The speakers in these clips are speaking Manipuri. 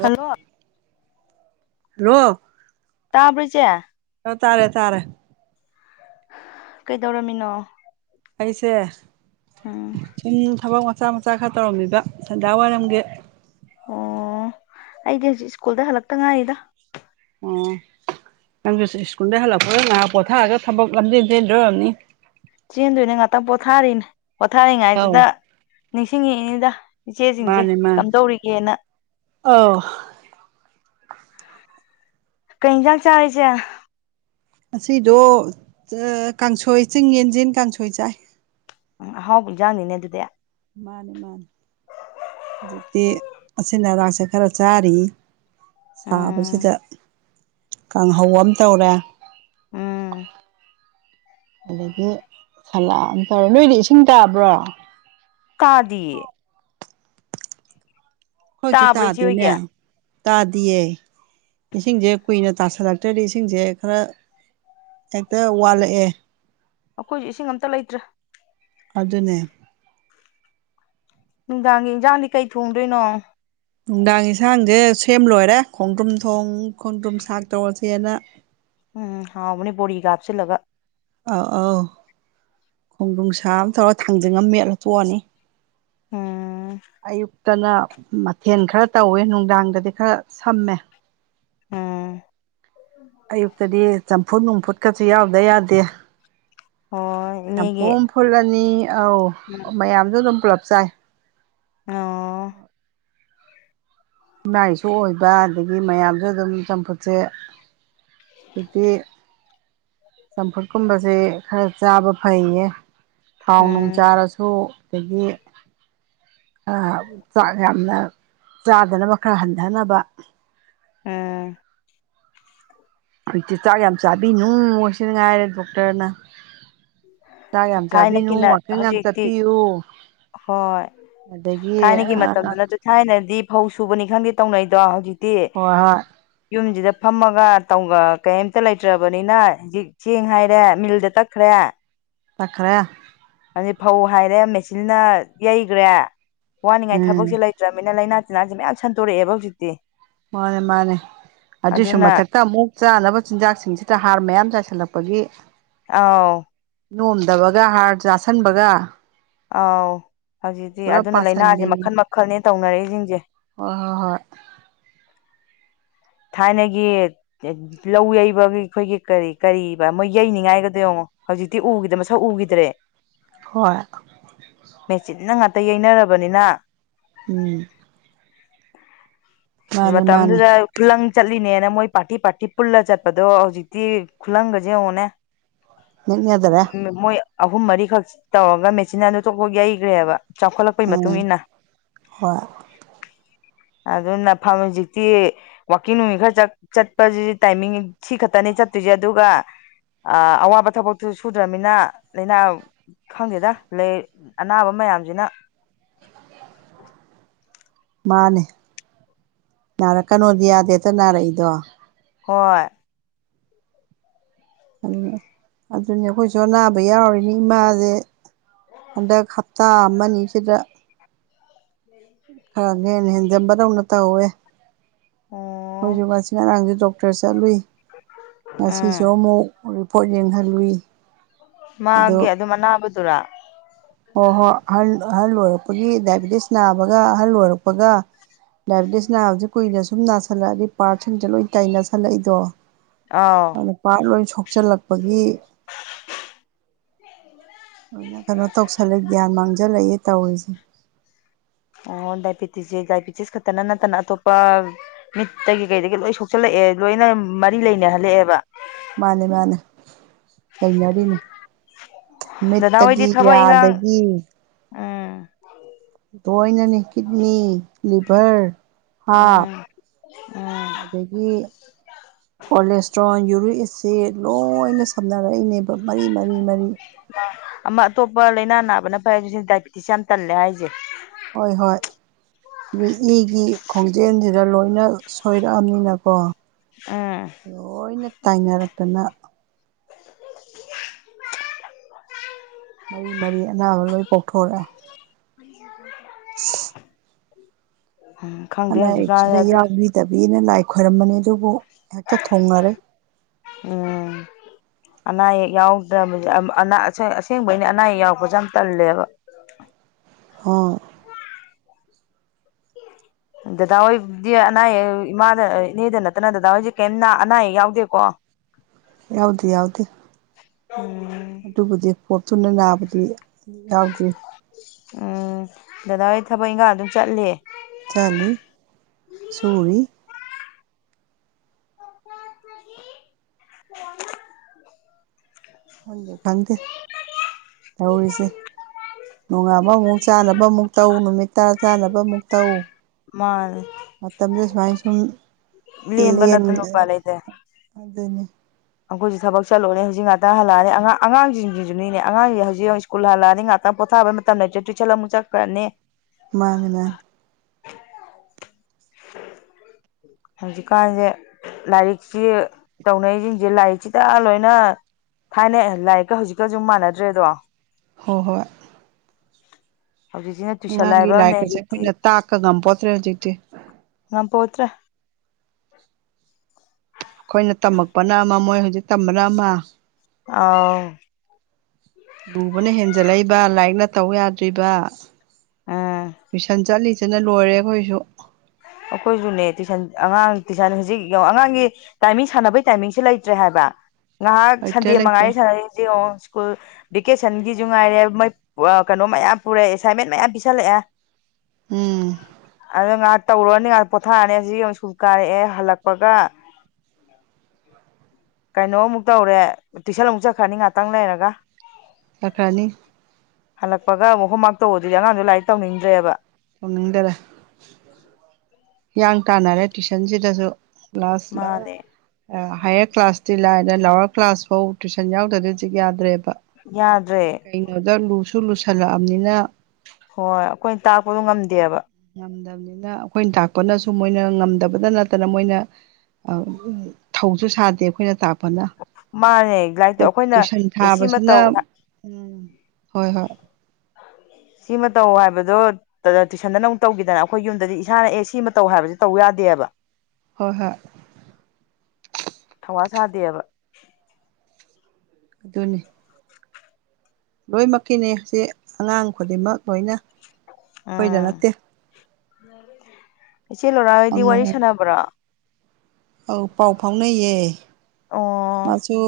ꯍꯜꯂꯣ ꯍꯜꯂꯣ ꯇꯕꯔꯣ ꯏꯆꯦ ꯑꯣ ꯇꯥꯔꯦ ꯇꯥꯔꯦ ꯀꯩꯗꯧꯔꯝꯃꯤꯅꯣ ꯑꯩꯁꯦ ꯎꯝ ꯁꯨꯝ ꯊꯕꯛ ꯃꯆꯥ ꯃꯆꯥ ꯈꯔ ꯇꯧꯔꯝꯃꯤꯕ ꯁꯦꯟꯗꯥ ꯋꯥꯏꯔꯝꯒꯤ ꯑꯣ ꯑꯩꯗꯤ ꯍꯧꯖꯤꯛ ꯁ꯭ꯀꯨꯜꯗ ꯍꯜꯂꯛꯇ ꯉꯥꯏꯔꯤꯗ ꯑꯣ ꯅꯪꯗꯨ ꯁ꯭ꯀꯨꯜꯗ ꯍꯜꯂꯛꯄꯒ ꯉꯥꯏꯍꯥꯛ ꯄꯣꯊꯥꯔꯥꯒ ꯊꯕꯛ ꯂꯝꯖꯦꯟ ꯆꯦꯟꯗꯣꯏ ꯑꯣꯏꯔꯝꯅꯤ ꯆꯦꯟꯗꯣꯏꯅꯦ ꯉꯥꯛꯇꯪ ꯄꯣꯊꯥꯔꯤꯅꯦ ꯑꯧ ꯄꯣꯊꯥꯔꯤꯉꯥꯏꯁꯤꯗ ꯅꯤꯡꯁꯤꯡꯉꯛꯏꯅꯤꯗ ꯏꯆꯦꯁꯤꯡꯁꯦ ꯀꯝꯗꯧꯔꯤꯒꯦꯅ ꯑ ꯀꯩ ꯌꯦꯟꯖꯥꯡ ꯆꯔꯦ ꯏꯆꯦ ꯑꯁꯤꯗꯣ ꯀꯥꯡꯁꯣꯏ ꯆꯤꯡ ꯌꯦꯟꯁꯤꯟ ꯀꯥꯡꯁꯣꯏ ꯆꯥꯏ ꯎ ꯑꯍꯥꯎꯕ ꯑꯦꯟꯖꯥꯡꯅꯤꯅꯦ ꯑꯗꯨꯗꯤ ꯃꯥꯅꯤ ꯃꯥꯅꯤ ꯍꯧꯖꯤꯛꯇꯤ ꯑꯁꯤꯟ ꯑꯔꯥꯛꯁꯦ ꯈꯔ ꯆꯥꯔꯤ ꯎꯝ ꯁꯥꯕꯁꯤꯗ ꯀꯥꯡꯍꯧ ꯑꯃ ꯇꯧꯔꯦ ꯎꯝ ꯑꯗꯒꯤ ꯐꯅꯥꯌꯝ ꯇꯧꯔꯦ ꯅꯣꯏꯗꯤ ꯏꯁꯤꯡ ꯇꯥꯕ꯭ꯔꯣ ꯇꯥꯗꯦ ꯑꯦ ꯑꯩꯈꯣꯌ ꯁꯨ ꯇꯥꯕ꯭ꯔꯣ ꯏꯆꯦ ꯍꯣꯏꯒꯤ ꯇꯥꯗꯦꯅꯦ ꯇꯥꯗꯤꯌꯦ ꯏꯁꯤꯡꯁꯦ ꯀꯨꯏꯅ ꯇꯥꯁꯜꯂꯛꯇ꯭ꯔꯗꯤ ꯏꯁꯤꯡꯁꯦ ꯈꯔ ꯍꯦꯛꯇ ꯋꯥꯠꯂꯛꯑꯦ ꯑꯩꯈꯣꯏꯁꯨ ꯏꯁꯤꯡ ꯑꯃ ꯇ ꯂꯩꯇ꯭ꯔꯦ ꯑꯗꯨꯅꯦ ꯅꯨꯡꯗꯥꯡꯒꯤ ꯏꯟꯖꯥꯡꯗꯤ ꯀꯩ ꯊꯣꯡꯗꯣꯏꯅꯣ ꯅꯨꯡꯗꯥꯡ ꯌꯦꯟꯁꯥꯡꯁꯦ ꯁꯦꯝ ꯂꯣꯏꯔꯦ ꯈꯣꯡꯗ꯭ꯔꯨꯝ ꯊꯣꯡ ꯈꯣꯡꯗ꯭ꯔꯨꯝ ꯁꯥꯛ ꯇꯧꯔꯁꯦꯅ ꯎꯝ ꯍꯥꯎꯕꯅꯤ ꯕꯣꯔꯤꯒ ꯀꯥꯞꯁꯤꯜꯂꯒ ꯑꯥꯎ ꯑꯧ ꯈꯣꯡꯗꯣꯡ ꯁꯥꯕ ꯇꯧꯔꯒ ꯊꯥꯡꯖꯟꯉ ꯃꯦꯠꯂ ꯇꯣꯛꯑꯅꯤ ꯎꯝ ꯑꯌꯨꯛꯇꯅ ꯃꯊꯦꯜ ꯈꯔ ꯇꯧꯋꯦ ꯅꯨꯡꯗꯥꯡꯗꯗꯤ ꯈꯔ ꯁꯝꯃꯦ ꯎꯝ ꯑꯌꯨꯛꯇꯗꯤ ꯆꯝꯐꯨꯠ ꯅꯨꯡꯐꯨꯠꯀꯁꯨ ꯌꯥꯎꯗ ꯌꯥꯗꯦ ꯍꯣꯏ ꯆꯝꯐꯨ ꯏꯅꯦꯒꯤ ꯐꯨꯜꯕꯅꯤ ꯑꯥꯎ ꯎꯝ ꯃꯌꯥꯝꯁꯨ ꯑꯗꯨꯝ ꯄꯨꯂꯞ ꯆꯥꯏ ꯑꯣ ꯏꯃꯥꯏꯁꯨ ꯑꯣꯏꯕ ꯑꯗꯒꯤ ꯃꯌꯥꯝꯁꯨ ꯑꯗꯨꯝ ꯆꯝꯐꯨꯠꯁꯦ ꯑꯗꯨꯗꯤ ꯆꯝꯐꯨꯠꯀꯨꯝꯕꯁꯦ ꯈꯔ ꯆꯥꯕ ꯐꯩꯌꯦ ꯊꯥꯎ ꯅꯨꯡ ꯎꯝ ꯆꯥꯔꯁꯨ ꯑꯗꯒꯤ ꯆꯥꯛ ꯌꯥꯝꯅ ꯐꯗꯅꯕ ꯈꯔ ꯍꯟꯊꯅꯕ ꯎꯝ ꯍꯧꯖꯤꯛꯇꯤ ꯆꯥꯛ ꯌꯥꯝ ꯆꯥꯕꯤꯅꯨ ꯑꯣꯏꯁꯤ ꯉꯥꯏꯔꯦ ꯗꯣꯛꯇꯔꯅ ꯆꯥꯛ ꯌꯥꯝ ꯆꯥꯕꯤꯅꯨ ꯊꯥꯏꯅꯒꯤꯅ ꯋꯥꯀꯤꯪ ꯌꯥꯝ ꯍꯧꯖꯤꯛꯇꯤ ꯆꯠꯄꯤꯌꯨ ꯍꯣꯏ ꯑꯗꯒꯤ ꯊꯥꯏꯅꯒꯤ ꯑ ꯃꯇꯝꯗꯨꯅꯁꯨ ꯊꯥꯏꯅꯗꯤ ꯐꯧ ꯁꯨꯕꯅꯤ ꯈꯪꯗꯦ ꯇꯧꯅꯩꯗꯣ ꯍꯧꯖꯤꯛꯇꯤ ꯍꯣꯏ ꯍꯣꯏ ꯌꯨꯝꯁꯤꯗ ꯐꯝꯃꯒ ꯀꯩꯝꯇ ꯂꯩꯇ꯭ꯔꯕꯅꯤꯅ ꯍꯧꯖꯤꯛ ꯁꯦꯡ ꯍꯥꯏꯔꯦ ꯃꯤꯜꯗ ꯇꯛꯈ꯭ꯔꯦ ꯆꯈ꯭ꯔꯦ ꯑꯗꯨ ꯐꯧ ꯍꯥꯏꯔꯦ ꯃꯦꯆꯤꯟꯅ ꯌꯩꯈ꯭ꯔꯦ ꯋꯥꯅꯤꯡꯉꯥꯏ ꯎꯝ ꯊꯕꯛꯁꯦ ꯂꯩ ꯂꯩꯠꯇ꯭ꯔꯃꯤꯅ ꯂꯥꯏꯅꯥ ꯇꯤꯟꯅꯥꯁꯦ ꯃꯌꯥꯝ ꯁꯟꯗꯣꯔꯛꯑꯦꯕ ꯍꯧꯖꯤꯛꯇꯤ ꯃꯥꯅꯦ ꯃꯥꯅꯦ ꯑꯗꯨꯁꯨ ꯑꯗꯨꯅ ꯃꯊꯛꯇ ꯑꯃꯨꯛ ꯆꯥꯅꯕ ꯆꯤꯟꯖꯥꯛꯁꯤꯡꯁꯤꯗ ꯍꯥꯔ ꯃꯌꯥꯝ ꯆꯥꯏꯁꯤꯜꯂꯛꯄꯒꯤ ꯑꯥꯎ ꯅꯣꯝꯗꯕꯒ ꯍꯥꯔ ꯆꯥꯥꯁꯟꯕꯒ ꯑꯥꯎ ꯍꯧꯖꯤꯛꯇꯤ ꯑꯗꯨꯅ ꯂꯥꯏꯅꯥꯁꯦ ꯃꯈꯜ ꯃꯈꯜꯅꯦ ꯇꯧꯅꯔꯛꯏꯁꯤꯡꯁꯦ ꯑꯣ ꯍ ꯊꯥꯏꯅꯒꯤ ꯂꯧ ꯌꯩꯕꯒꯤ ꯑꯩꯈꯣꯏꯒꯤ ꯀꯔꯤ ꯀꯔꯤꯕ ꯃꯣꯏ ꯌꯩꯅꯤꯡꯉꯥꯏꯒꯗꯣꯏ ꯌꯦꯡꯉꯣ ꯍꯧꯖꯤꯛꯇꯤ ꯎꯈꯤꯗ ꯃꯁꯛ ꯎꯈꯤꯗ꯭ꯔꯦ ꯍꯣꯏ ꯃꯦꯆꯤꯟꯅ ꯉꯥꯛꯇ ꯌꯩꯅꯔꯕꯅꯤꯅ ꯎꯝ ꯃꯥꯅꯤ ꯃꯥꯅꯤ ꯃꯝꯗ ꯈꯨꯂꯪ ꯆꯠꯂꯤꯅꯦꯅ ꯃꯣꯏ ꯄꯥꯔꯇꯤ ꯄꯥꯔꯇꯤ ꯄꯨꯜꯂ ꯆꯠꯄꯗꯣ ꯍꯧꯖꯤꯛꯇꯤ ꯈꯨꯂꯪꯒꯁꯦ ꯌꯦꯡꯉꯣꯅꯦ ꯅ ꯌꯥꯗ꯭ꯔꯦ ꯃꯣꯏ ꯑꯍꯨꯝ ꯃꯔꯤꯈꯛ ꯇꯧꯔꯒ ꯃꯦꯆꯤꯟ ꯑꯗꯨ ꯇꯣꯛ ꯌꯩꯈ꯭ꯔꯦꯕ ꯆꯥꯎꯈꯠꯂꯛꯄꯩ ꯃꯇꯨꯡ ꯎꯝ ꯏ ꯃꯇꯨꯡꯏꯟꯅ ꯍꯣꯏ ꯑꯗꯨꯅ ꯐꯥꯝ ꯍꯧꯖꯤꯛꯇꯤ ꯋꯥꯋꯀꯤꯡ ꯅꯨꯅꯨꯡꯃꯤꯠ ꯈꯔ ꯆꯠꯄꯁꯤꯗꯤ ꯇꯥꯏꯃꯤꯡ ꯁꯤ ꯈꯛꯇꯅꯦ ꯆꯠꯇꯣꯏꯁꯦ ꯑꯗꯨꯒ ꯑꯋꯥꯕ ꯊꯕꯛꯇꯨ ꯁꯨꯗ꯭ꯔꯅꯤꯅ ꯂꯥꯏꯅꯥ ꯈꯪꯗꯦꯗ ꯂꯩ ꯑꯅꯥꯕ ꯃꯌꯥꯝꯁꯤꯅ ꯃꯥꯅꯦ ꯅꯥꯔꯛꯀꯅꯣꯗꯤ ꯌꯥꯗꯦ ꯍꯦꯛꯇ ꯅꯥꯔꯛꯏꯗꯣ ꯍꯣꯏ ꯑꯗꯨꯅꯤ ꯑꯩꯈꯣꯏꯁꯨ ꯑꯅꯥꯕ ꯌꯥꯎꯔꯤꯅꯤ ꯏꯃꯥꯁꯦ ꯍꯟꯗꯛ ꯇꯥ ꯑꯃ ꯑꯁꯤꯗ ꯈꯔ ꯍꯦ ꯍꯦꯟꯖꯟꯕꯗꯧꯅ ꯇꯧꯋꯦ ꯑꯣ ꯑꯩꯣꯏꯁꯨ ꯉꯁꯤ ꯉꯔꯥꯡꯁꯨ ꯗꯣꯛꯇꯔ ꯆꯠꯂꯨꯏ ꯉꯁꯤꯁꯨ ꯎꯝ ꯑꯃꯨꯛ ꯎꯔꯤꯄꯣꯠ ꯌꯦꯡꯍꯜꯂꯨꯏ ꯃꯥꯒꯤ ꯑꯗꯣ ꯑꯗꯨꯝ ꯑꯅꯥꯕꯗꯨꯔꯥ ꯍꯣꯏ ꯍꯣꯏ ꯑꯍꯜ ꯑꯍꯜ ꯑꯣꯏꯔꯛꯄꯒꯤ ꯗꯥꯏꯕꯤꯑꯦꯇꯤꯁ ꯅꯥꯕꯒ ꯑꯍꯜ ꯑꯣꯏꯔꯛꯄꯒ ꯗꯥꯏꯕꯦꯇꯤꯁ ꯅꯥꯕꯕꯁꯤ ꯀꯨꯏꯅ ꯁꯨꯝ ꯅꯥꯁꯤꯜꯂꯛꯑꯗꯤ ꯄꯥꯔꯠꯁꯤꯡꯁꯦ ꯂꯣꯏꯅ ꯇꯥꯏ ꯅꯥꯁꯜꯂꯛꯏꯗꯣ ꯑꯥꯎ ꯅꯨꯄꯥ ꯂꯣꯏ ꯁꯣꯛꯆꯤꯜꯂꯛꯄꯒꯤ ꯂꯣꯏꯅ ꯀꯩꯅꯣ ꯇꯧꯁꯜꯂꯦ ꯒ꯭ꯌꯥꯟ ꯃꯥꯡꯖꯜꯂꯛꯏ ꯑꯦ ꯇꯧꯔꯤꯁꯦ ꯑꯣ ꯗꯥꯏꯕꯤꯦꯇꯤꯁꯁꯦ ꯗꯥꯏꯕꯤꯑꯦꯇꯤꯁ ꯈꯛꯇꯅ ꯅꯠꯇꯅ ꯑꯇꯣꯞꯄ ꯃꯤꯠꯇꯒꯤ ꯀꯩꯗꯒꯤ ꯂꯣꯏ ꯁꯣꯛꯆꯜꯂꯛꯑꯦ ꯂꯣꯏꯅ ꯃꯔꯤ ꯂꯩꯅꯍꯜꯂꯛꯑꯦꯕ ꯃꯥꯅꯦ ꯃꯥꯅꯦ ꯂꯩꯅꯔꯤꯅꯤ ꯃꯠꯇꯒꯤ ꯌꯥꯗꯗꯒꯤ ꯑꯥ ꯂꯣꯏꯅꯅꯦ ꯀꯤꯠꯅꯤ ꯂꯤꯚꯔ ꯍꯥ ꯎꯝ ꯎꯝ ꯑꯗꯒꯤ ꯀꯣꯂꯦꯁꯇ꯭ꯔꯣꯣꯟ ꯌꯨꯔꯤꯁ ꯁꯦ ꯂꯣꯏꯅ ꯁꯝꯅꯔꯛꯏꯅꯦꯕ ꯃꯔꯤ ꯃꯔꯤ ꯃꯔꯤ ꯑꯃ ꯑꯇꯣꯞꯄ ꯂꯥꯏꯅꯥ ꯅꯥꯕꯅ ꯐꯩꯁꯤ ꯁꯤ ꯗꯥꯏꯕꯤꯦꯇꯤꯁ ꯌꯥꯝꯅ ꯇꯜꯂꯦ ꯍꯥꯏꯁꯦ ꯍꯣꯏ ꯍꯣꯏ ꯏꯒꯤ ꯈꯣꯡꯖꯦꯜꯁꯤꯗ ꯂꯣꯏꯅ ꯁꯣꯏꯔꯛꯑꯅꯤꯅꯀꯣ ꯎꯝ ꯂꯣꯏꯅ ꯇꯥꯏꯅꯔꯛꯇꯅ ꯃꯔꯤ ꯃꯔꯤ ꯑꯅꯥꯕ ꯂꯣꯏ ꯀꯣꯛꯊꯣꯔꯛꯑꯦ ꯎ ꯎꯝ ꯈꯪꯗꯦ ꯑꯅꯥ ꯍꯧꯖꯤꯛꯀꯥꯟ ꯑꯌꯦꯛꯁꯤꯗ ꯑꯗꯨ ꯌꯥꯎꯕꯤꯗꯕꯤꯅ ꯂꯥꯏ ꯈꯣꯏꯔꯝꯕꯅꯤ ꯑꯗꯨꯕꯨ ꯍꯦꯛꯇ ꯊꯣꯡꯉꯔꯦ ꯎꯝ ꯑꯅꯥ ꯑꯌꯦꯛ ꯌꯥꯎꯗ꯭ꯔꯕ ꯑꯁꯦꯡꯕ ꯑꯩꯅ ꯑꯅꯥ ꯑꯌꯦꯛ ꯌꯥꯎꯔꯛꯄꯁꯦ ꯌꯥꯝ ꯇꯜꯂꯦꯕ [unintelligible] ꯗꯗꯥ ꯍꯣꯏꯗꯤ ꯑꯅꯥ ꯑꯌꯦꯛ ꯏꯃꯥꯗ ꯏꯅꯦꯗ ꯅꯠꯇꯅ ꯗꯗꯥ ꯍꯣꯏꯁꯦ ꯀꯩꯝ ꯑꯅꯥ ꯑꯌꯦꯛ ꯌꯥꯎꯗꯦꯀꯣ ꯌꯥꯎꯗꯤꯦ ꯌꯥꯎꯗꯦ ꯎꯝ ꯑꯗꯨꯕꯨꯗꯤ ꯄꯣꯞꯇꯨꯅ ꯅꯥꯕꯗꯤ ꯌꯥꯥꯎꯗ꯭ꯔꯤ ꯎꯝ ꯗꯗꯥ ꯍꯣꯏ ꯊꯕꯛ ꯏꯪꯈꯥꯡ ꯑꯗꯨꯝ ꯆꯠꯂꯦ ꯆꯥꯠꯂꯤ ꯁꯨꯔꯤ [unintelligible] ꯈꯪꯗꯦ ꯈꯪꯗꯦ ꯇꯧꯔꯤꯁꯦ ꯅꯣꯡꯉꯥꯕ ꯑꯃꯨꯛ ꯆꯥꯅꯕ ꯑꯃꯨꯛ ꯇꯧ ꯅꯨꯃꯤꯠ ꯇ ꯆꯥꯅꯕ ꯑꯃꯨꯛ ꯇꯧ ꯃꯥꯅꯦ ꯃꯇꯝꯗ ꯁꯨꯃꯥꯏ ꯁꯨꯝ ꯂꯦꯝꯕ ꯅꯠꯇꯅ ꯂꯦꯟꯒꯦ ꯎꯄꯥꯏ ꯑꯗꯨꯅꯤ ꯑꯩꯪꯈꯣꯏꯁꯨ ꯊꯛ ꯆꯠꯂꯨꯔꯅꯦ ꯍꯧꯖꯤꯛ ꯉꯥꯛꯇ ꯍꯜꯂꯛꯑ ꯑꯉꯥꯡ ꯑꯉꯥꯡꯁꯤꯡꯁꯤꯁꯨꯅꯤꯅꯦ ꯑꯉꯥꯡꯁꯦ ꯍꯧꯖꯤꯛ ꯍꯧꯖꯤꯛ ꯏꯁ꯭ꯀꯨꯜꯂꯛꯑꯅꯤ ꯉꯥꯛꯇ ꯄꯣꯊꯥꯕ ꯃꯇꯝꯗ ꯇꯨꯏꯁꯟ ꯑꯃꯨꯛ ꯆꯠꯈ꯭ꯔꯅꯤ ꯃꯥꯥꯅꯦ ꯃꯥꯅꯦ ꯍꯧꯖꯤꯀꯥꯟꯖꯦ ꯂꯥꯏꯔꯤꯛꯁꯤ ꯇꯧꯅꯩꯁꯤꯡꯁꯦ ꯂꯥꯏꯔꯤꯛꯁꯤꯗ ꯂꯣꯏꯅ ꯊꯥꯏꯅꯦ ꯂꯥꯏꯔꯤꯛꯀ ꯍꯧꯖꯤꯛꯀꯁꯨ ꯃꯥꯟꯅꯗ꯭ꯔꯦꯗꯣ ꯍꯣꯏ ꯍꯣꯏ ꯍꯧꯖꯤꯛꯁꯤꯅ ꯇꯨꯁꯟ ꯑꯉꯥꯡꯒꯤ ꯍꯥꯏꯕꯝꯅꯦ ꯂꯥꯏꯔꯤꯛꯀꯁꯦ ꯍꯧꯖꯤꯛꯇꯤ ꯑꯩꯈꯣꯏꯅ ꯇꯥꯛꯀ ꯉꯝ ꯄꯣꯠꯇ꯭ꯔꯦ ꯍꯧꯖꯤꯛꯇꯤ ꯉꯝꯄꯣꯇ꯭ꯔꯦ ꯑꯩꯈꯣꯏꯅ ꯇꯝꯃꯛꯄꯅ ꯑꯃ ꯃꯣꯏ ꯍꯧꯖꯤꯛ ꯇꯝꯕꯅ ꯑꯃ ꯑꯥꯎ ꯂꯨꯕꯅ ꯍꯦꯟꯖꯜꯂꯛꯏꯕ ꯂꯥꯏꯔꯤꯛꯅ ꯇꯧ ꯌꯥꯗ꯭ꯔꯤꯕ ꯎꯝ ꯇꯨꯏꯁꯟ ꯆꯠꯂꯤꯁꯤ ꯁꯤꯅ ꯂꯣꯏꯔꯦ ꯑꯩꯈꯣꯏꯁꯨ ꯑꯩꯈꯣꯏꯁꯨꯅꯦ ꯇꯨꯏꯁꯟ ꯑꯉꯥꯡ ꯇꯨꯏꯁꯟ ꯍꯧꯖꯤꯛ ꯑꯉꯥꯡꯒꯤ ꯇꯥꯏꯃꯤꯡ ꯁꯥꯟꯅꯕꯩ ꯇꯥꯏꯃꯤꯡꯁꯦ ꯂꯩꯇ꯭ꯔꯦ ꯍꯥꯏꯕ ꯉꯥꯏꯍꯥꯛ ꯂꯩꯇ꯭ꯔꯦ ꯁꯟꯗꯦ ꯂꯩꯇ꯭ꯔꯦ ꯃꯉꯥꯔꯤ ꯁꯥꯟꯅꯔꯤꯁꯤ ꯌꯦꯉ ꯁ꯭ꯀꯨꯜ ꯚꯦꯀꯦꯁꯟꯒꯤꯁꯨ ꯉꯥꯏꯔꯦ ꯃꯣꯏ ꯀꯩꯅꯣ ꯃꯌꯥꯝ ꯄꯨꯔꯑꯦ ꯑꯦꯁꯥꯏꯟꯃꯦꯟ ꯃꯌꯥꯝ ꯄꯤꯁꯜꯂꯛꯑꯦ ꯎꯝ ꯑꯗꯨ ꯉꯥꯛ ꯇꯧꯔꯨꯔꯅꯤ ꯉꯥꯛ ꯄꯣꯊꯥꯔꯅꯤ ꯁꯤ ꯑꯃꯨꯛ ꯁꯨꯝ ꯀꯥꯔꯛꯑꯦ ꯍꯜꯂꯛꯄꯒ ꯀꯩꯅꯣꯃꯨꯛ ꯇꯧꯔꯦ ꯇꯨꯏꯁꯟ ꯑꯃꯨꯛ ꯆꯠꯈ꯭ꯔꯅꯤ ꯉꯥꯛꯇꯪ ꯂꯩꯔꯒ ꯆꯠꯈ꯭ꯔꯅꯤ ꯍꯜꯂꯛꯄꯒ ꯑꯃꯨꯛꯍꯣꯋꯔꯥꯛ ꯇꯧꯕ ꯑꯗꯨꯗꯤ ꯑꯉꯥꯡ ꯗꯣ ꯂꯥꯏꯔꯤꯛ ꯇꯧꯅꯤꯡꯗ꯭ꯔꯦꯕ ꯇꯧꯅꯤꯡꯗꯔꯦ ꯍꯤꯌꯥꯡ ꯇꯥꯟꯅꯔꯦ ꯇꯨꯏꯁꯟꯁꯤꯗꯁꯨ ꯀ꯭ꯂꯥꯁ ꯃꯥꯅꯦ ꯍꯥꯌꯌꯔ ꯀ꯭ꯂꯥꯁꯇꯤ ꯂꯥꯛꯑꯅ ꯂꯥꯋꯥꯔ ꯀ꯭ꯂꯥꯁ ꯐꯧ ꯇꯨꯏꯁꯟ ꯌꯥꯎꯗꯗ ꯍꯧꯖꯤꯛ ꯌꯥꯗ꯭ꯔꯦꯕ ꯌꯥꯗ꯭ꯔꯦ ꯀꯩꯅꯣꯗ ꯂꯨꯁꯨ ꯂꯨꯁꯜꯂꯛꯑꯕꯅꯤꯅ ꯍꯣꯏ ꯑꯩꯈꯣꯏꯅ ꯇꯥꯛꯄꯗꯨ ꯉꯝꯗꯦꯕ ꯉꯝꯗꯕꯅꯤꯅ ꯑꯩꯈꯣꯏꯅ ꯇꯥꯛꯄꯅꯁꯨ ꯃꯣꯏꯅ ꯉꯝꯗꯕꯇ ꯅꯠꯇꯅ ꯃꯣꯏꯅ ꯊꯧꯁꯨ ꯁꯥꯗꯦ ꯑꯩꯈꯣꯏꯅ ꯇꯥꯛ ꯃꯥꯅꯦ ꯂꯥꯏꯔꯤꯛꯇꯣ [unintelligible] ꯑꯩꯈꯣꯏꯅ ꯇꯨꯏꯁꯟ ꯑꯦ ꯁꯤꯃ ꯊꯥꯕꯁꯤꯅ ꯇꯧ ꯎꯝ ꯍꯣꯏ ꯍꯣꯏ ꯁꯤꯃ ꯇꯧ ꯍꯥꯏꯕꯗꯣ ꯗꯅ ꯇꯨꯏꯁꯟꯗꯅ ꯑꯃꯨꯛ ꯇꯧꯈꯤꯗꯅ ꯑꯩꯈꯣꯏ ꯌꯨꯝꯗꯗꯤ ꯏꯁꯥꯅ ꯑꯦ ꯁꯤꯃ ꯇꯧ ꯍꯥꯏꯁ ꯇꯧ ꯌꯥꯗꯦꯕ ꯍꯣꯏ ꯍꯣꯏ ꯊꯧꯋꯥ ꯁꯥꯗꯦꯕ ꯑꯗꯨꯅꯤ ꯂꯣꯏꯅꯃꯛꯀꯤꯅꯤ ꯁꯤ ꯑꯉꯥꯡ ꯈꯨꯗꯤꯡꯃꯛ ꯂꯣꯏꯅ ꯑꯩꯈꯣꯏꯗ ꯎꯝ ꯅꯠꯇꯦ ꯏꯆꯦ ꯂꯣꯔꯥ ꯍꯣꯏꯗꯤ ꯍꯪꯉꯨ ꯋꯥꯔꯤ ꯍꯪꯉꯨ ꯁꯥꯟꯅꯕ꯭ꯔꯥ ꯑꯧ ꯄꯥꯎ ꯐꯥꯎꯅꯩꯌꯦ ꯃꯥꯁꯨ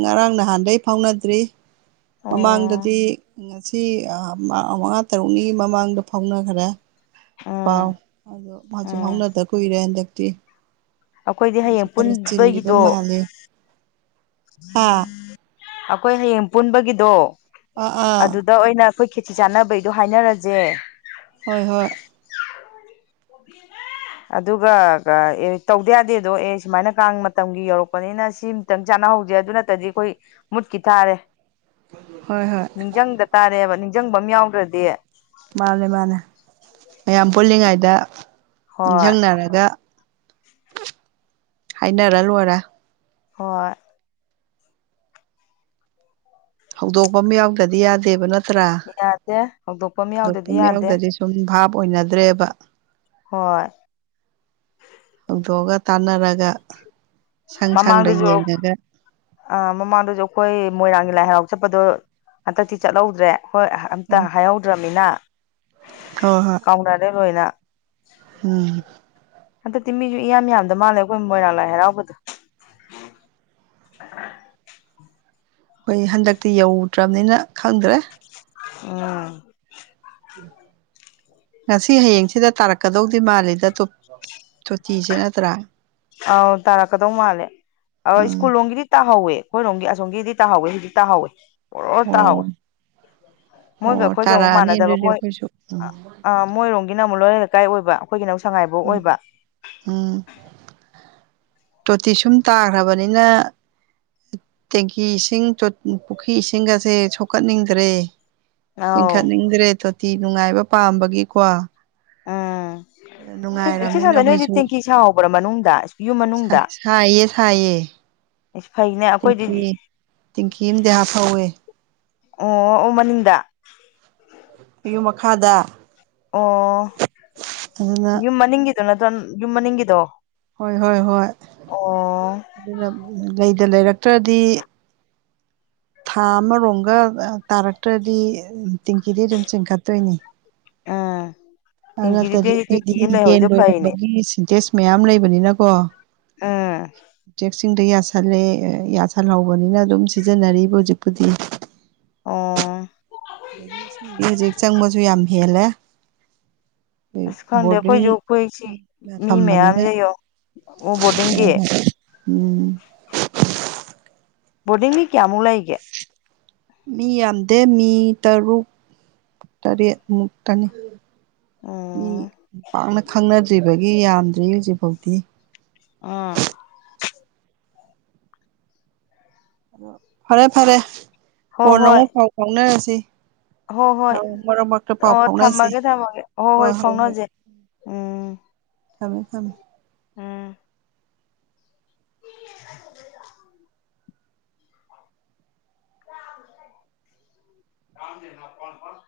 ꯉꯔꯥꯡ ꯅꯍꯥꯟꯗꯩ ꯐꯥꯎꯅꯗ꯭ꯔꯤ ꯑꯣ ꯎꯝ ꯃꯃꯥꯡꯗꯗꯤ ꯉꯁꯤ ꯃꯉꯥ ꯇꯔꯨꯛꯅꯤꯒꯤ ꯃꯃꯥꯡꯗ ꯐꯥꯎꯅꯈꯔꯦ ꯄꯥꯎ ꯑꯗ ꯃꯥꯁꯨ ꯎꯝ ꯐꯥꯎꯅꯗ ꯀꯨꯏꯔꯦ ꯍꯟꯗꯛꯇꯤ ꯑꯩꯈꯣꯏꯗꯤ ꯃꯥꯁꯨ ꯍꯌꯦꯡ ꯈꯔ ꯆꯤꯜꯂꯤꯕ ꯄꯨꯟꯕꯒꯤꯗꯣ ꯃꯥꯜꯂꯦ ꯍꯥ ꯑꯩꯈꯣꯏ ꯍꯌꯦꯡ ꯄꯨꯟꯕꯒꯤꯗꯣ ꯑꯥ ꯑꯥ ꯑꯗꯨꯗ ꯑꯣꯏꯅ ꯑꯩꯈꯣꯏ ꯈꯦꯆꯤ ꯆꯥꯅꯕꯩꯗꯣ ꯍꯥꯏꯅꯔꯁꯦ ꯍꯣꯏ ꯍꯣꯏ ꯑꯣꯍ ꯑꯗꯨꯒ ꯑꯦ ꯇꯧꯗ ꯌꯥꯗꯦꯗꯣ ꯑꯦ ꯁꯨꯃꯥꯏꯅ ꯀꯥꯡ ꯃꯇꯝꯒꯤ ꯌꯧꯔꯛꯄꯅꯤꯅ ꯁꯤ ꯈꯤꯇꯪ ꯆꯥꯅꯍꯧꯖꯦ ꯑꯗꯨ ꯅꯠꯇꯗꯤ ꯑꯩꯈꯣꯏ ꯃꯨꯠꯀꯤ ꯇꯥꯔꯦ ꯍꯣꯏ ꯍꯣꯏ ꯅꯤꯡꯁꯤꯡꯗ ꯇꯥꯔꯦꯕ ꯅꯤꯡꯁꯤꯡꯕ ꯑꯃ ꯌꯥꯎꯗ꯭ꯔꯗꯤ ꯃꯥꯅꯦ ꯃꯥꯅꯦ ꯃꯌꯥꯝ ꯄꯨꯜꯂꯤꯉꯩꯗ ꯍꯣꯏ ꯅꯤꯡꯁꯤꯡꯅꯔꯒ ꯍꯥꯏꯅꯔ ꯂꯣꯏꯔꯦ ꯍꯣꯏ ꯍꯧꯗꯣꯛꯐꯝ ꯌꯥꯎꯗꯗꯤ ꯌꯥꯗꯦꯕ ꯅꯠꯇ꯭ꯔꯥ ꯌꯥꯗꯦ ꯍꯧꯗꯣꯛꯄ ꯑꯃ ꯌꯥꯎꯗ꯭ꯔꯗꯤ ꯍꯧꯗꯣꯛꯐꯝ ꯌꯥꯗꯦ ꯌꯥꯎꯗꯗꯤ ꯁꯨꯝ ꯚꯥꯞ ꯑꯣꯏꯅꯗ꯭ꯔꯦꯕ ꯍꯣꯏ ꯍꯧꯗꯣꯛꯑꯒ ꯇꯥꯟꯅꯔꯒ ꯁꯪ ꯁꯪꯗ ꯃꯃꯥꯡꯥꯡꯗꯁꯨ ꯌꯦꯡꯉꯒ ꯑ ꯃꯃꯥꯡꯗꯁꯨ ꯑꯩꯈꯣꯏ ꯃꯣꯏꯔꯥꯡꯒꯤ ꯂꯥꯏ ꯍꯔꯥꯎ ꯆꯠꯄꯗꯣ ꯍꯟꯗꯛꯇꯤ ꯆꯠꯍꯧꯗ꯭ꯔꯦ ꯍꯣꯏ ꯑꯃ ꯇ ꯍꯥꯏꯍꯧꯗ꯭ꯔꯃꯤꯅ ꯍ ꯍꯣꯏ ꯀꯥꯎꯅꯥꯔꯦ ꯂꯣꯏꯅ ꯎꯝ ꯍꯟꯗꯛꯇꯤ ꯃꯤꯁꯨ ꯏꯌꯥꯝ ꯌꯥꯝꯗ ꯃꯥꯜꯂꯦ ꯑꯩꯈꯣꯏ ꯃꯣꯏꯔꯥꯡ ꯂꯥꯏ ꯍꯔꯥꯎꯕꯗꯣ ꯑꯩꯈꯣꯏ ꯍꯟꯗꯛꯇꯤ ꯌꯧꯗ꯭ꯔꯕꯅꯤꯅ ꯈꯪꯗ꯭ꯔꯦ ꯎꯝ ꯉꯁꯤ ꯍꯌꯦꯡꯁꯤꯗ ꯇꯥꯔꯛꯀꯗꯧꯗꯤ ꯃꯥꯜꯂꯤꯗ ꯇꯣꯇꯤꯁꯦ ꯅꯠꯇ꯭ꯔꯥ ꯑꯥꯎ ꯇꯥꯔꯛꯀꯗꯧ ꯃꯥꯜꯂꯦ ꯎꯝ ꯁ꯭ꯀꯨꯜ ꯂꯣꯝꯒꯤꯗꯤ ꯇꯥꯍꯧꯋꯦ ꯑꯩꯈꯣꯏ ꯂꯣꯝꯒꯤ ꯑꯁꯣꯝꯒꯤꯗꯤ ꯇꯥꯍꯧꯋꯦ ꯍꯧꯗꯤ ꯇꯥꯍꯧꯋꯦ ꯄꯨꯔꯣꯔ ꯇꯥꯍꯧꯋꯤ ꯑꯣ ꯃꯣꯏꯒ ꯑꯣ ꯑꯩꯈꯣꯏꯒ ꯑꯃꯨꯛ ꯇꯥꯔꯛꯑꯅꯤ ꯃꯥꯟꯅꯗꯕ ꯑꯗꯨꯗꯤ ꯃꯣꯏ ꯑꯩꯈꯣꯏꯁꯨ ꯎꯝ ꯑ ꯃꯣꯏꯔꯣꯝꯒꯤꯅ ꯑꯃꯨꯛ ꯂꯣꯏꯔ ꯂꯩꯀꯥꯏ ꯑꯣꯏꯕ ꯑꯩꯈꯣꯏꯒꯤꯅ ꯑꯃ ꯁꯉꯥꯏꯐꯧ ꯑꯣꯏꯕ ꯎꯝ ꯎꯝ ꯇꯣꯇꯤ ꯁꯨꯝ ꯇꯥꯈ꯭ꯔꯕꯅꯤꯅ ꯇꯦꯡꯀꯤ ꯏꯁꯤꯡ ꯄꯨꯈ꯭ꯔꯤ ꯏꯁꯤꯡ ꯑꯁꯦ ꯁꯣꯛꯀꯠꯅꯤꯡꯗ꯭ꯔꯦ ꯑꯧ ꯆꯤꯡꯈꯠꯅꯤꯡꯗ꯭ꯔꯦ ꯇꯣꯇꯤ ꯅꯨꯡꯉꯥꯏꯕ ꯄꯥꯝꯕꯒꯤꯀꯣ ꯎꯝ ꯑꯗ ꯁꯤ ꯅꯨꯡꯉꯥꯏꯔꯕꯅꯤꯅ ꯁꯝꯅ ꯅꯣꯏꯗꯤ ꯑꯩꯈꯣꯏꯁꯨ ꯇꯦꯡꯀꯤ ꯁꯥꯍꯧꯕ꯭ꯔꯥ ꯃꯅꯨꯡꯗꯄꯤꯌꯨ ꯃꯅꯨꯡꯗ ꯍꯥꯏꯥꯏꯑꯌꯦꯁ ꯍꯥꯏꯥꯏꯑꯌꯦ ꯏꯁꯤ ꯐꯥꯏꯅꯦ ꯇꯦꯡꯀꯤ ꯇꯦꯡꯀꯤ ꯑꯃꯗ ꯍꯥ ꯐꯧꯏꯦ ꯑꯣ ꯑꯣ ꯃꯅꯤꯡꯗ ꯃꯌꯨꯝ ꯃꯈꯥꯗ ꯑꯣ ꯑꯗꯨꯅ ꯌꯨꯝ ꯃꯅꯤꯡꯒꯤꯗꯣ ꯅꯠꯇ꯭ꯔꯣ ꯌꯨꯝ ꯃꯅꯤꯡꯒꯤꯗꯣ ꯍꯣꯏ ꯍꯣꯏ ꯍꯣꯏ ꯑꯣ ꯑꯗꯨꯅ ꯂꯩꯗ ꯂꯩꯔꯛꯇ꯭ꯔꯗꯤ ꯊꯥ ꯑꯃꯔꯣꯝꯒ ꯇꯥꯔꯛꯇ꯭ꯔꯗꯤ ꯇꯦꯡꯀꯤꯗꯤ ꯑꯗꯨꯝ ꯆꯤꯡꯈꯠꯇꯣꯏꯅꯤ ꯎꯝ ꯑꯗꯨ ꯇꯦꯡꯀꯤꯗꯤ ꯅꯠꯇ꯭ꯔꯗꯤ ꯅꯣꯏꯗꯤ ꯇꯦꯡꯀꯤ ꯑꯃ ꯑꯩꯈꯣꯏꯗꯤ ꯌꯦꯟ ꯂꯩꯍꯧꯔꯤꯗꯣ ꯐꯩꯅꯦ ꯂꯣꯏꯔꯝꯕꯒꯤ ꯁꯤꯟꯇꯦꯖ ꯃꯌꯥꯝ ꯂꯩꯕꯅꯤꯅꯀꯣ ꯎꯝ ꯎꯆꯦꯛꯁꯤꯡꯗ ꯌꯥꯁꯜꯂꯦ ꯌꯥꯁꯜꯍꯧꯕꯅꯤꯅ ꯑꯗꯨꯝ ꯁꯤꯖꯤꯟꯅꯔꯤꯕ ꯍꯧꯖꯤꯛꯄꯨꯗꯤ ꯑꯥ ꯑꯗꯒꯤ ꯏꯁꯤꯡꯗꯤ ꯍꯧꯖꯤꯛ ꯆꯪꯕꯁꯨ ꯌꯥꯝ ꯍꯦꯜꯂꯦ ꯑꯩꯣꯏ ꯑꯁ ꯈꯪꯗꯦ ꯕꯣꯔꯗꯤꯡ ꯑꯩꯈꯣꯏꯁꯨ ꯑꯩꯈꯣꯏꯁꯤ ꯃꯤ ꯊꯝꯕꯅꯤꯅ ꯃꯌꯥꯝꯁꯦ ꯑꯣ ꯕꯣꯔꯗꯤꯡꯒꯤ ꯎꯝ ꯕꯣꯔꯗꯤꯡꯗꯤ ꯀꯌꯥꯃꯨꯛ ꯂꯩꯒꯦ ꯃꯤ ꯌꯥꯝꯗꯦ ꯃꯤ ꯇꯔꯨꯛ ꯇꯔꯦꯠꯃꯨꯛꯀꯅꯤ ꯃꯤ ꯎꯝ ꯄꯥꯛꯅ ꯈꯪꯅꯗ꯭ꯔꯤꯕꯒꯤ ꯌꯥꯝꯗ꯭ꯔꯤ ꯍꯧꯖꯤꯛꯐꯥꯎꯗꯤꯤ ꯑ ꯑ ꯐꯔꯦ ꯐꯔꯦ ꯍꯣꯏ ꯀꯣꯟꯅꯥ ꯍꯣꯏ ꯑꯃꯨꯛ ꯄꯥꯎ ꯐꯥꯎꯅꯔꯁꯤ ꯍꯣꯏ ꯑ ꯍꯣꯏ ꯃꯔꯛ ꯃꯔꯛꯇ ꯄꯥꯎ ꯑꯣ ꯐꯥꯎꯅꯁꯤ ꯊꯝꯃꯒꯦ ꯊꯝꯃꯒꯦ ꯍꯣꯏ ꯍꯣꯏ ꯍꯣꯏ ꯐꯥꯎꯅꯖꯦ ꯎꯝ ꯊꯝꯃꯦ ꯊꯝꯃꯦ ꯎꯝ [inaudible] ꯀ ꯐ ꯐ